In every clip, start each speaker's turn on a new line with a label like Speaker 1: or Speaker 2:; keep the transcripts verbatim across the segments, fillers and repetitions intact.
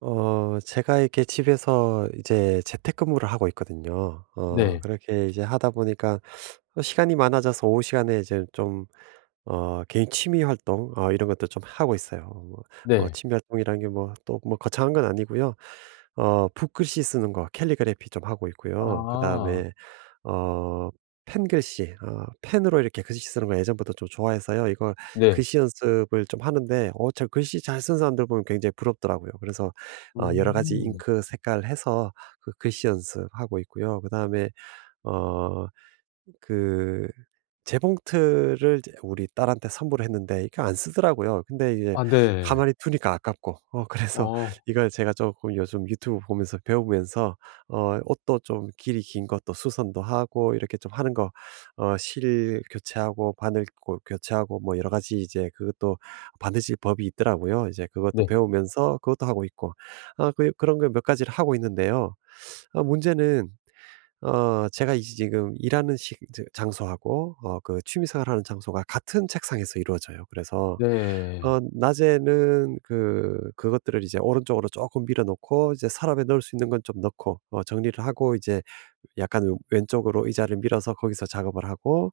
Speaker 1: 어 제가 이렇게 집에서 이제 재택근무를 하고 있거든요. 어
Speaker 2: 네.
Speaker 1: 그렇게 이제 하다 보니까 어 시간이 많아져서 오후 시간에 이제 좀 어 개인 취미 활동, 어 이런 것도 좀 하고 있어요. 뭐 뭐
Speaker 2: 네.
Speaker 1: 취미 활동이라는 게 뭐 또 뭐 거창한 건 아니고요. 어 붓글씨 쓰는 거, 캘리그래피 좀 하고 있고요.
Speaker 2: 아.
Speaker 1: 그다음에 어 펜글씨, 어 펜으로 이렇게 글씨 쓰는 거 예전부터 좀 좋아해서요. 이거
Speaker 2: 네.
Speaker 1: 글씨 연습을 좀 하는데, 어 저 글씨 잘 쓰는 사람들 보면 굉장히 부럽더라고요. 그래서 어 여러 가지
Speaker 2: 음.
Speaker 1: 잉크 색깔 해서 그 글씨 연습하고 있고요. 그다음에 어 그 재봉틀을 이제 우리 딸한테 선물했는데, 이거 안 쓰더라고요. 근데 이제
Speaker 2: 아 네.
Speaker 1: 가만히 두니까 아깝고, 어 그래서
Speaker 2: 어.
Speaker 1: 이걸 제가 조금 요즘 유튜브 보면서 배우면서 어 옷도 좀 길이 긴 것도 수선도 하고 이렇게 좀 하는 거어실 교체하고, 바늘 고 교체하고, 뭐 여러 가지 이제 그것도 바느질 법이 있더라고요. 이제 그것도
Speaker 2: 네.
Speaker 1: 배우면서 그것도 하고 있고, 아 그 그런 거 몇 가지를 하고 있는데요. 아 문제는, 어 제가 이 지금 일하는 시 저 장소하고 어 그 취미 생활하는 장소가 같은 책상에서 이루어져요. 그래서
Speaker 2: 네.
Speaker 1: 어 낮에는 그 그것들을 이제 오른쪽으로 조금 밀어 놓고, 이제 서랍에 넣을 수 있는 건 좀 넣고 어 정리를 하고, 이제 약간 왼 왼쪽으로 의자를 밀어서 거기서 작업을 하고,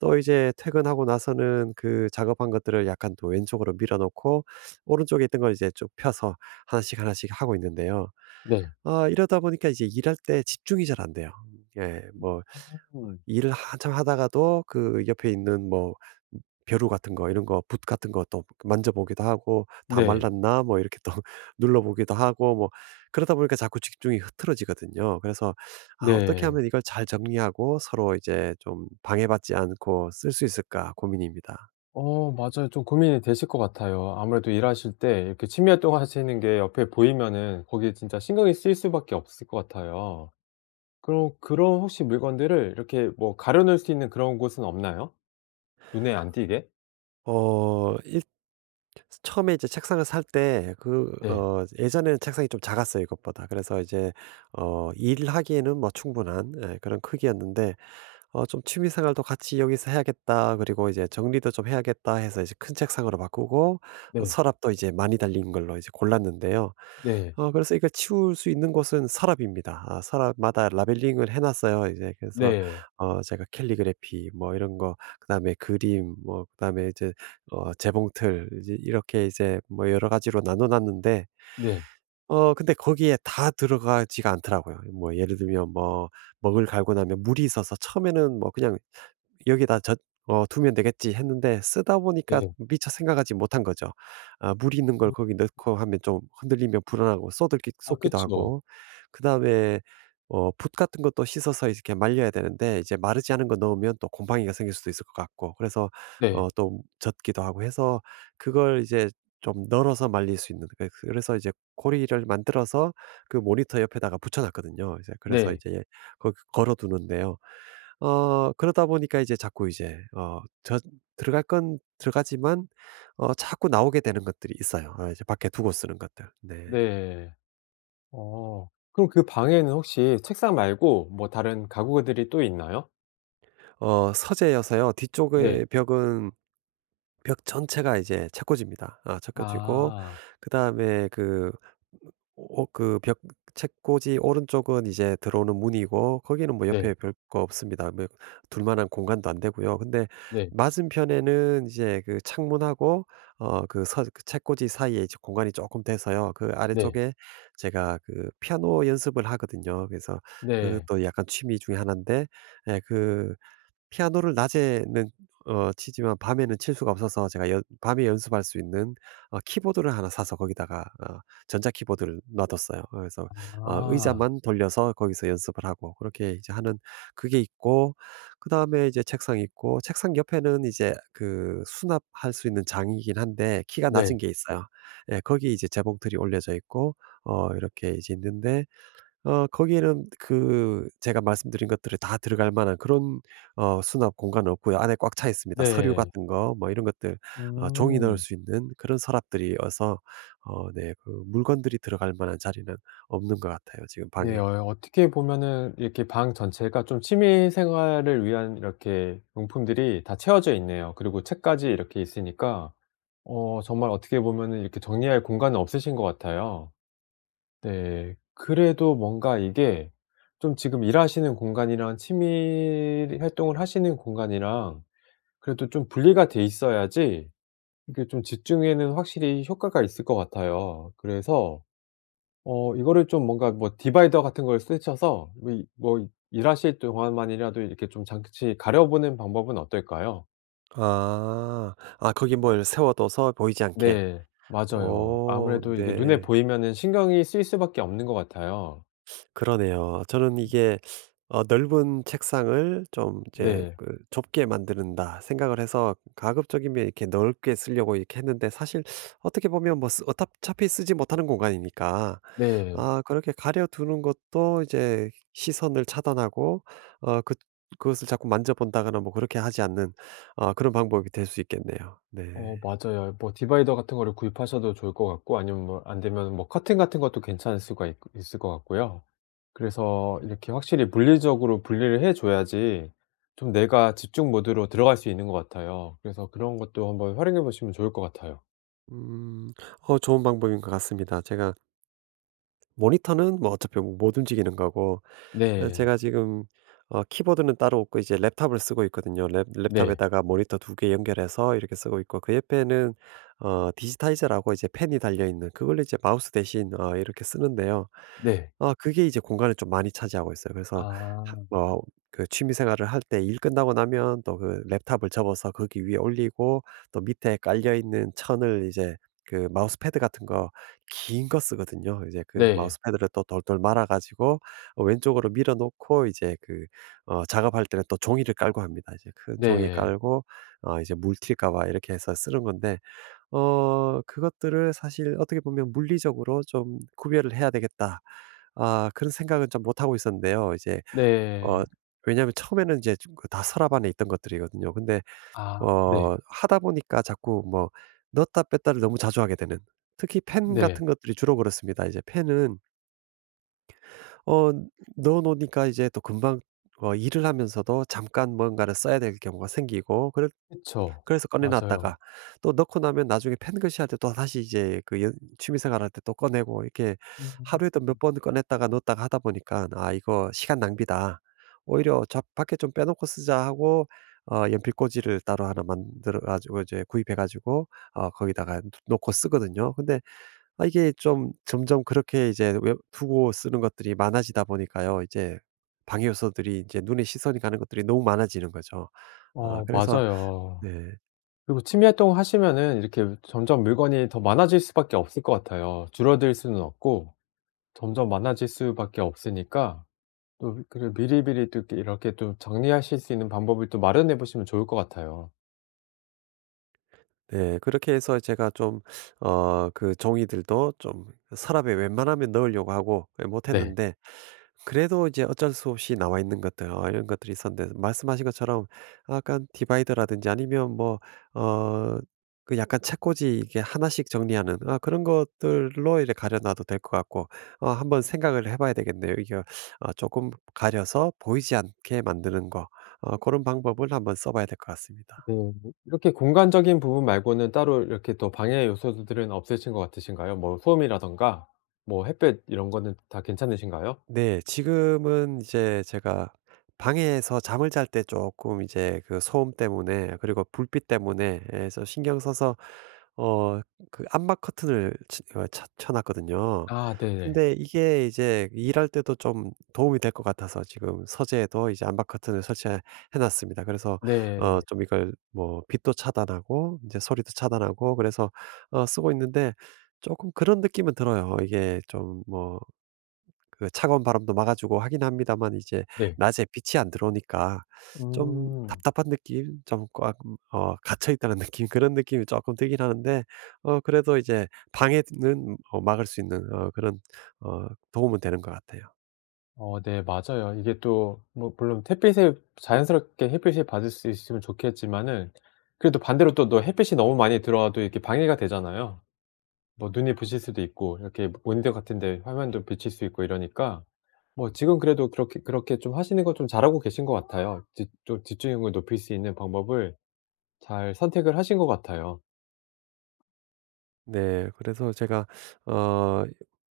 Speaker 1: 또 이제 퇴근하고 나서는 그 작업한 것들을 약간 또 왼쪽으로 밀어 놓고, 오른쪽에 있던 걸 이제 쭉 펴서 하나씩, 하나씩 하고 있는데요.
Speaker 2: 네.
Speaker 1: 아 이러다 보니까 이제 일할 때 집중이 잘 안 돼요. 예. 뭐
Speaker 2: 음.
Speaker 1: 일을 한참 하다가도 그 옆에 있는, 뭐 벼루 같은 거, 이런 거 붓 같은 거 또 만져보기도 하고, '다
Speaker 2: 네.
Speaker 1: 말랐나?' 뭐 이렇게 또 눌러보기도 하고, 뭐 그러다 보니까 자꾸 집중이 흐트러지거든요. 그래서 아 어떻게
Speaker 2: 네.
Speaker 1: 하면 이걸 잘 정리하고 서로 이제 좀 방해받지 않고 쓸 수 있을까 고민입니다.
Speaker 2: 어, 맞아요. 좀 고민이 되실 것 같아요. 아무래도 일하실 때 이렇게 취미 활동하시는 게 옆에 보이면은 거기에 진짜 신경이 쓰일 수밖에 없을 것 같아요. 그럼 그런 혹시 물건들을 이렇게 뭐 가려 놓을 수 있는 그런 곳은 없나요? 눈에 안 띄게?
Speaker 1: 어 일 처음에 이제 책상을 살 때 그,
Speaker 2: 네.
Speaker 1: 어 예전에는 책상이 좀 작았어요, 이것보다. 그래서 이제 어 일하기에는 뭐 충분한, 예, 그런 크기였는데, 어 좀 '취미 생활도 같이 여기서 해야겠다.' 그리고 이제 '정리도 좀 해야겠다.' 해서 이제 큰 책상으로 바꾸고, 어
Speaker 2: 네.
Speaker 1: 서랍도 이제 많이 달린 걸로 이제 골랐는데요.
Speaker 2: 네.
Speaker 1: 어 그래서 이걸 치울 수 있는 곳은 서랍입니다. 아 서랍마다 라벨링을 해 놨어요. 이제 그래서
Speaker 2: 네.
Speaker 1: 어 제가 캘리그래피 뭐 이런 거, 그다음에 그림 뭐, 그다음에 이제 어 재봉틀, 이제 이렇게 이제 뭐 여러 가지로 나눠 놨는데,
Speaker 2: 네.
Speaker 1: 어 근데 거기에 다 들어가지가 않더라고요. 뭐 예를 들면 뭐 먹을 갈고 나면 물이 있어서 처음에는 뭐 그냥 여기다 젖 어 두면 되겠지 했는데, 쓰다 보니까
Speaker 2: 네.
Speaker 1: 미처 생각하지 못한 거죠. 아 물 있는 걸
Speaker 2: 음.
Speaker 1: 거기 넣고 하면 좀, 흔들리면 불안하고 쏟을기
Speaker 2: 아
Speaker 1: 쏟기도
Speaker 2: 그쵸.
Speaker 1: 하고, 그다음에 어 붓 같은 것도 씻어서 이렇게 말려야 되는데, 이제 마르지 않은 거 넣으면 또 곰팡이가 생길 수도 있을 것 같고, 그래서 어
Speaker 2: 네.
Speaker 1: 또 젖기도 하고 해서, 그걸 이제 좀 널어서 말릴 수 있는, 그, 그래서 이제 고리를 만들어서 그 모니터 옆에다가 붙여 놨거든요. 이제 그래서
Speaker 2: 네.
Speaker 1: 이제 거기 걸어 두는데요. 어 그러다 보니까 이제 자꾸 이제 어 저 들어갈 건 들어가지만 어 자꾸 나오게 되는 것들이 있어요. 어, 이제 밖에 두고 쓰는 것들. 네.
Speaker 2: 네. 어. 그럼 그 방에는 혹시 책상 말고 뭐 다른 가구들이 또 있나요?
Speaker 1: 어 서재여서요.
Speaker 2: 네.
Speaker 1: 뒤쪽의 벽은 벽 전체가 이제 채꿔집니다. 아 채껴지고,
Speaker 2: 아.
Speaker 1: 그다음에 그 오 그 벽 채꽂이 오른쪽은 이제 들어오는 문이고, 거기는 뭐
Speaker 2: 네.
Speaker 1: 옆에 별거 없습니다. 뭐 둘 만한 공간도 안 되고요. 근데
Speaker 2: 네.
Speaker 1: 맞은편에는 이제 그 창문하고 어 그 서 그 채꽂이 사이에 이제 공간이 조금 돼서요. 그
Speaker 2: 네.
Speaker 1: 아래쪽에 제가 그 피아노 연습을 하거든요. 그래서
Speaker 2: 네.
Speaker 1: 그것도 약간 취미 중에 하나인데, 예그 피아노를 낮에는 어 치지만 밤에는 칠 수가 없어서 제가 연 밤에 연습할 수 있는 어 키보드를 하나 사서 거기다가 어 전자 키보드를 놔 뒀어요. 어 그래서 어
Speaker 2: 아.
Speaker 1: 의자만 돌려서 거기서 연습을 하고 그렇게 이제 하는, 그게 있고, 그다음에 이제 책상 있고, 책상 옆에는 이제 그 수납할 수 있는 장이긴 한데 키가 낮은
Speaker 2: 네.
Speaker 1: 게 있어요. 예, 거기 이제 재봉틀이 올려져 있고 어 이렇게 이제 있는데, 어 거기에는 그 제가 말씀드린 것들이 다 들어갈 만한 그런 어 수납 공간은 없고요. 안에 꽉 차 있습니다. 서류
Speaker 2: 네.
Speaker 1: 같은 거 뭐 이런 것들, 어 종이 넣을
Speaker 2: 음.
Speaker 1: 수 있는 그런 서랍들이어서 어네 그 물건들이 들어갈 만한 자리는 없는 것 같아요, 지금
Speaker 2: 네.
Speaker 1: 방에.
Speaker 2: 어 어떻게 보면은 이렇게 방 전체가 좀 취미 생활을 위한 이렇게 용품들이 다 채워져 있네요. 그리고 책까지 이렇게 있으니까 어 정말 어떻게 보면은 이렇게 정리할 공간은 없으신 것 같아요. 네. 그래도 뭔가 이게 좀 지금 일하시는 공간이랑 취미 활동을 하시는 공간이랑 그래도 좀 분리가 돼 있어야지 이게 좀 집중에는 확실히 효과가 있을 것 같아요. 그래서 어 이거를 좀 뭔가 뭐 디바이더 같은 걸 쓰셔서 뭐 이 뭐 일하실 동안만이라도 이렇게 좀 잠시 가려 보는 방법은 어떨까요?
Speaker 1: 아. 아 거기 뭘 세워 둬서 보이지 않게.
Speaker 2: 네. 맞아요.
Speaker 1: 오,
Speaker 2: 아무래도 이게 눈에
Speaker 1: 네.
Speaker 2: 보이면은 신경이 쓰일 수밖에 없는 것 같아요.
Speaker 1: 그러네요. 저는 이게 어 '넓은 책상을 좀 이제
Speaker 2: 네.
Speaker 1: 그 좁게 만드는다' 생각을 해서 가급적이면 이렇게 넓게 쓰려고 이렇게 했는데, 사실 어떻게 보면 뭐 쓰 어 차피 쓰지 못하는 공간이니까,
Speaker 2: 네.
Speaker 1: 아 그렇게 가려 두는 것도 이제 시선을 차단하고 어 그 그것을 자꾸 만져 본다거나 뭐 그렇게 하지 않는 어 그런 방법이 될 수 있겠네요. 네.
Speaker 2: 어, 맞아요. 뭐 디바이더 같은 거를 구입하셔도 좋을 것 같고 아니면 뭐 안 되면 뭐 커튼 같은 것도 괜찮을 수가 있을것 같고요. 그래서 이렇게 확실히 물리적으로 분리를 해 줘야지 좀 내가 집중 모드로 들어갈 수 있는 것 같아요. 그래서 그런 것도 한번 활용해 보시면 좋을 것 같아요.
Speaker 1: 음. 어 좋은 방법인 것 같습니다. 제가 모니터는 뭐 어차피 뭐 못 움직이는 거고, 어
Speaker 2: 네.
Speaker 1: 제가 지금 어 키보드는 따로 없고 이제 랩탑을 쓰고 있거든요. 랩
Speaker 2: 네.
Speaker 1: 랩탑에다가 모니터 두 개 연결해서 이렇게 쓰고 있고, 그 옆에는 어 디지타이저라고 이제 펜이 달려 있는 그걸로 이제 마우스 대신 어 이렇게 쓰는데요.
Speaker 2: 네.
Speaker 1: 어 그게 이제 공간을 좀 많이 차지하고 있어요. 그래서 하
Speaker 2: 아.
Speaker 1: 뭐 그 취미 생활을 할 때 일 끝나고 나면 또 그 랩탑을 접어서 거기 위에 올리고, 또 밑에 깔려 있는 천을 이제, 그 마우스패드 같은 거 긴 거 쓰거든요. 이제 그
Speaker 2: 네.
Speaker 1: 마우스패드를 또 돌돌 말아 가지고 어 왼쪽으로 밀어 놓고, 이제 그 어 작업할 때는 또 종이를 깔고 합니다. 이제 큰 종이
Speaker 2: 네.
Speaker 1: 깔고 어 이제 물 튈까 봐 이렇게 해서 쓰는 건데, 어 그것들을 사실 어떻게 보면 '물리적으로 좀 구별을 해야 되겠다.' 아 그런 생각은 좀 못 하고 있었는데요. 이제 어
Speaker 2: 네.
Speaker 1: 왜냐하면 처음에는 이제 좀 그 다 서랍 안에 있던 것들이거든요. 근데
Speaker 2: 아 네.
Speaker 1: 어 하다 보니까 자꾸 뭐 넣었다 뺐다를 너무 자주 하게 되는, 특히 펜
Speaker 2: 네.
Speaker 1: 같은 것들이 주로 그렇습니다. 이제 펜은 어 넣어 놓으니까 이제 또 금방 어 일을 하면서도 잠깐 뭔가를 써야 될 경우가 생기고, 그래
Speaker 2: 그쵸.
Speaker 1: 그래서 꺼내
Speaker 2: 맞아요.
Speaker 1: 놨다가 또 넣고 나면 나중에 펜글씨 할 때 또다시 이제 그 연 취미생활 할 때 또 꺼내고 이렇게,
Speaker 2: 음.
Speaker 1: 하루에도 몇 번 꺼냈다가 넣었다가 하다 보니까 '아 이거 시간 낭비다. 오히려 저 밖에 좀 빼놓고 쓰자.' 하고 어 연필꽂이를 따로 하나 만들어 가지고 이제 구입해 가지고 어 거기다가 놓고 쓰거든요. 근데 아 이게 좀 점점 그렇게 이제 외 두고 쓰는 것들이 많아지다 보니까요. 이제 방해 요소들이, 이제 눈에 시선이 가는 것들이 너무 많아지는 거죠. 아
Speaker 2: 어,
Speaker 1: 그래서,
Speaker 2: 맞아요.
Speaker 1: 네.
Speaker 2: 그리고 취미 활동을 하시면은 이렇게 점점 물건이 더 많아질 수밖에 없을 것 같아요. 줄어들 수는 없고 점점 많아질 수밖에 없으니까 또 그래 미리미리 또 이렇게 이렇게 또 정리하실 수 있는 방법을 또 마련해 보시면 좋을 것 같아요.
Speaker 1: 네. 그렇게 해서 제가 좀 어 그 종이들도 좀 서랍에 웬만하면 넣으려고 하고, 예
Speaker 2: 네.
Speaker 1: 못했는데, 그래도 이제 어쩔 수 없이 나와 있는 것들, 어 이런 것들이 있었는데, 말씀하신 것처럼 약간 디바이더라든지, 아니면 뭐 어 그 약간 책꽂이 이게 하나씩 정리하는, 아 그런 것들로 이렇게 가려 놔도 될 것 같고, 어 한번 생각을 해 봐야 되겠네요. 이게 어 조금 가려서 보이지 않게 만드는 거어런 방법을 한번 써 봐야 될 것 같습니다.
Speaker 2: 음. 이렇게 공간적인 부분 말고는 따로 이렇게 또 방해 요소들은 없으신 것 같으신가요? 뭐 소음이라든가 뭐 햇볕 이런 거는 다 괜찮으신가요?
Speaker 1: 네. 지금은 이제 제가 방에서 잠을 잘 때 조금 이제 그 소음 때문에, 그리고 불빛 때문에 예서 신경 써서 어 그 암막 커튼을 치 어 쳐 쳐 놨거든요.
Speaker 2: 아 네네.
Speaker 1: 근데 이게 이제 일할 때도 좀 도움이 될 것 같아서 지금 서재에도 이제 암막 커튼을 설치해 해 놨습니다. 그래서 어
Speaker 2: 네.
Speaker 1: 좀 이걸 뭐 빛도 차단하고 이제 소리도 차단하고, 그래서 어 쓰고 있는데, 조금 그런 느낌은 들어요. 이게 좀뭐 그 차가운 바람도 막아 주고 하긴 합니다만, 이제
Speaker 2: 네.
Speaker 1: 낮에 빛이 안 들어오니까 좀
Speaker 2: 음.
Speaker 1: 답답한 느낌, 좀 꽉 어 갇혀 있다는 느낌, 그런 느낌이 조금 들긴 하는데, 어 그래도 이제 방해는 어 막을 수 있는, 어 그런 어 도움은 되는 것 같아요.
Speaker 2: 어 네, 맞아요. 이게 또 뭐 물론 햇빛을 자연스럽게 햇빛을 받을 수 있으면 좋겠지만은 그래도 반대로 또 너 햇빛이 너무 많이 들어와도 이렇게 방해가 되잖아요. 뭐 눈이 부실 수도 있고 이렇게 모니터 같은 데 화면도 비칠 수 있고 이러니까 뭐 지금 그래도 그렇게 그렇게 좀 하시는 거 좀 잘하고 계신 것 같아요. 집 좀 집중력을 높일 수 있는 방법을 잘 선택을 하신 것 같아요.
Speaker 1: 네. 그래서 제가 어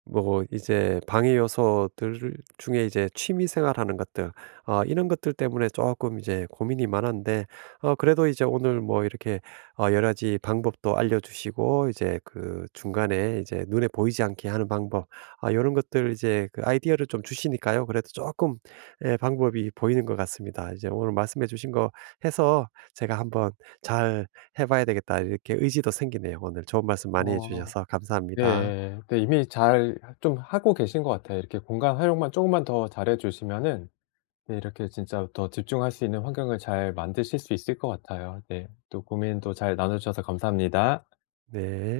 Speaker 1: 뭐 이제 방해 요소들 중에 이제 취미 생활하는 것들, 아 이런 것들 때문에 조금 이제 고민이 많았는데, 어 그래도 이제 오늘 뭐 이렇게 어 여러 가지 방법도 알려주시고, 이제 그 중간에 이제 눈에 보이지 않게 하는 방법, 아런 것들, 이제 그 아이디어를 좀 주시니까요. 그래도 조금, 예, 방법이 보이는 것 같습니다. 이제 오늘 말씀해 주신 거 해서 제가 한번 잘 해봐야 되겠다 이렇게 의지도 생기네요. 오늘 좋은 말씀 많이
Speaker 2: 어.
Speaker 1: 해주셔서 감사합니다.
Speaker 2: 네. 네, 이미 잘 하 좀 하고 계신 것 같아요. 이렇게 공간 활용만 쪼금만 더 잘해 주시면은 네, 이렇게 진짜 더 집중할 수 있는 환경을 잘 만드실 수 있을 것 같아요. 네. 또 고민도 잘 나눠 주셔서 감사합니다.
Speaker 1: 네.